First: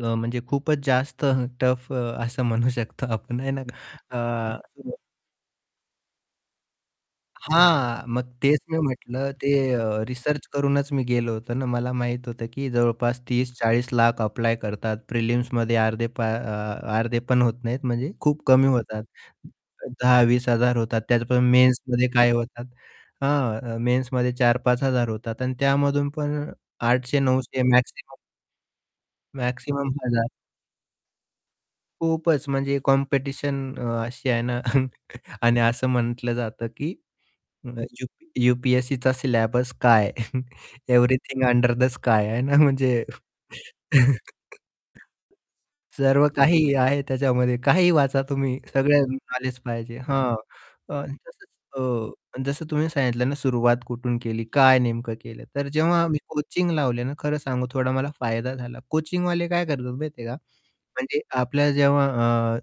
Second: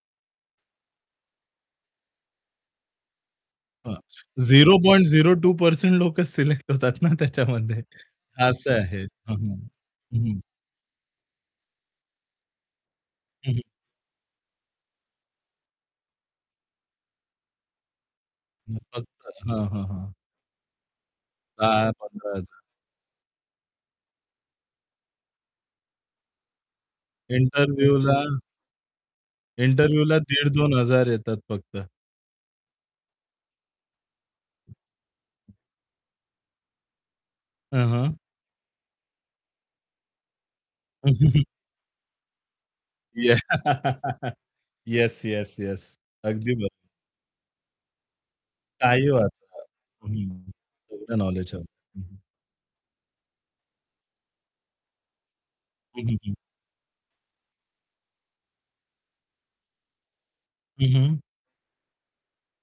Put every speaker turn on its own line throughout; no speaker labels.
अ, म्हणजे खूपच जास्त अ, टफ असं म्हणू शकतो आपण आहे ना
हां.
अ
zero
[unintelligible]
point zero two percent लोकच सिलेक्ट होतात ना त्याच्यामध्ये.
हां. मग तेच
असं
मी
आहे. अ,
म्हटलं
हां,
ते
हं,
अ,
हं.
रिसर्च करूनच मी गेलो होतो ना मला माहीत होतं की जवळपास
हं,
तीस
हं.
चाळीस लाख अप्लाय करतात प्रिलिम्समध्ये अर्धे पा अ अर्धे पण होत नाहीत म्हणजे खूप कमी होतात.
[unintelligible] हां, हां, हां.
10,000-20,000 होतात त्यातून
दहा
मेन्समध्ये काय
पंधरा हजार.
होतात. हां, मेन्समध्ये 4000-5000 होतात आणि त्यामधून पण 800-900 मॅक्सिमम
इंटरव्ह्यूला
मॅक्सिमम
इंटरव्ह्यूला
1000.
1,500-2,000 येतात फक्त.
खूपच म्हणजे कॉम्पिटिशन अशी आहे ना आणि असं म्हटलं जातं की अ,
हां, हां.
यूपी यू-पी-एस-सीचा सिलॅबस काय एव्हरीथिंग अंडर द स्काय आहे ना म्हणजे
याह येस, येस, येस.
सर्व
अगदी
काही
बरोबर.
आहे त्याच्यामध्ये, काहीही वाचा तुम्ही, सगळं
काहीही
नॉलेज
वाचा.
पाहिजे. हां.
हं.
अ,
सगळं
तसंच
नॉलेज हवं. हं, हं.
अ, जसं तुम्ही सांगितलं ना, सुरुवात कुठून केली? काय नेमकं केलं? तर
हं,
जेव्हा
हं,
मी
हं.
कोचिंग लावले ना खरं सांगू थोडा मला फायदा झाला. कोचिंगवाले काय करतात माहिती आहे का?
हं, हं.
म्हणजे आपल्या जेव्हा अ,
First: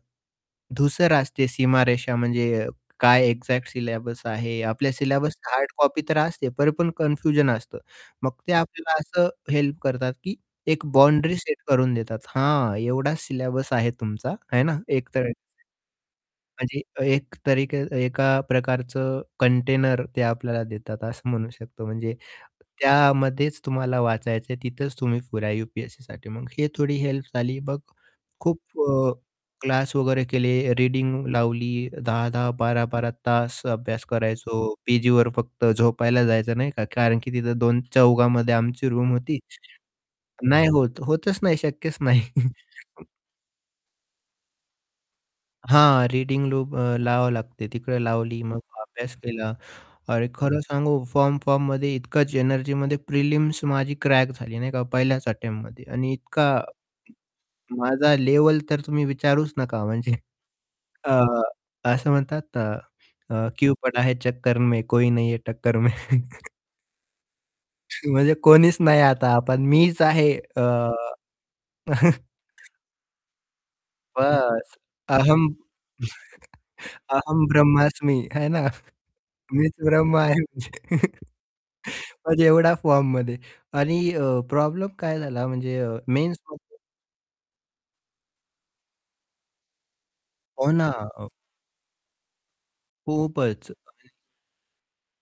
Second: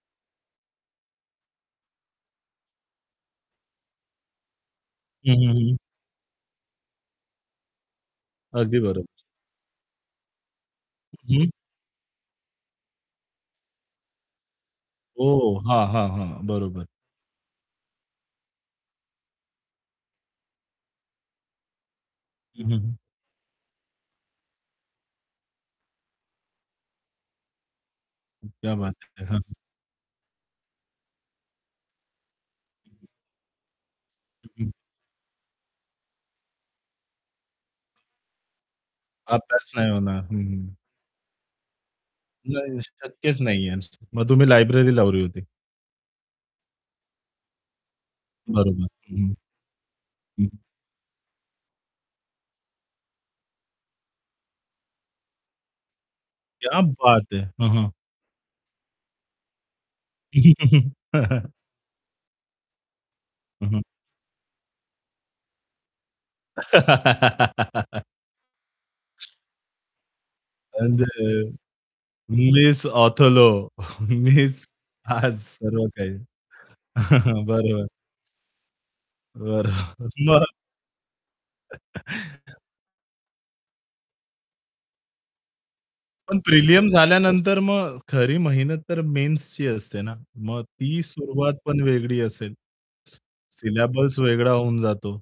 धूसर असते सीमारेषा म्हणजे काय एक्झॅक्ट सिलेबस आहे आपल्या
हं,
सिलेबस
हं,
हार्ड
हं.
कॉपी तर पण असते, तरीपण कन्फ्युजन असतं. मग ते
अगदी
आपल्याला
बरोबर.
असं हेल्प करतात की एक बाउंड्री
हं.
सेट करून देतात. हा एवढाच सिलॅबस आहे तुमचा आहे ना, एक तर
ओहो, हां, हां, हां.
म्हणजे
बरोबर.
अ, एक तरीके एका प्रकारचं कंटेनर ते आपल्याला देतात असं म्हणू शकतो म्हणजे
हं, हं, हं.
त्यामध्येच तुम्हाला वाचायचं आहे तिथेच तुम्ही पुऱ्या यू-पी-एस-सीसाठी, मग ही थोडी हेल्प झाली. मग खूप
क्या बात
अ,
है! हां, हां.
क्लास वगैरे केले, रीडिंग लावली 10-10, 12-12 तास अभ्यास
हं,
करायचो,
हं.
पीजीवर फक्त झोपायला जायचं, नाही का. कारण की तिथं 2 चौघामध्ये आमची रूम होती.
अभ्यास नाही होणार. हं,
नाही
हं.
होत होतच नाही, शक्यच नाही.
नाही शक्यच नाहीये. [unintelligible] मग तुम्ही लायब्ररी लावली होती.
हां, रीडिंग लूप अ, लावावं लागते. तिकडे लावली, मग
बरोबर.
अभ्यास
हं,
केला. आणि
हं.
खरं सांगू फॉर्म, फॉर्ममध्ये इतकाच एनर्जीमध्ये प्रिलिम्स माझी क्रॅक झाली नाही का, पहिल्याच अटेम्प्टमध्ये आणि इतका,
क्या बात है! हां, हां.
माझा लेव्हल तर तुम्ही विचारूच नका म्हणजे अ, असं म्हणतात अ, अ,
हं,
क्यु
हं.
पडा है चक्कर में कोई नहीं है टक्कर में. म्हणजे कोणीच नाही आता पण मीच आहे अ
म्हणजे मिस ऑथोलो मिस
बस
आज
अहं
सर्व काही,
अहं
बरोबर.
ब्रह्मास्मी है ना. मीच
बरं,
ब्रह्म आहे.
मग?
म्हणजे एवढ्या फॉर्ममध्ये आणि अ, प्रॉब्लेम काय झाला म्हणजे अ,
पण
मेन्समध्ये
प्रिलियम झाल्यानंतर मग खरी मेहनत तर मेन्सची असते ना? मग
हो ना.
ती
अ,
सुरुवात पण वेगळी असेल.
खूपच. [unintelligible]
सिलॅबस वेगळा होऊन जातो.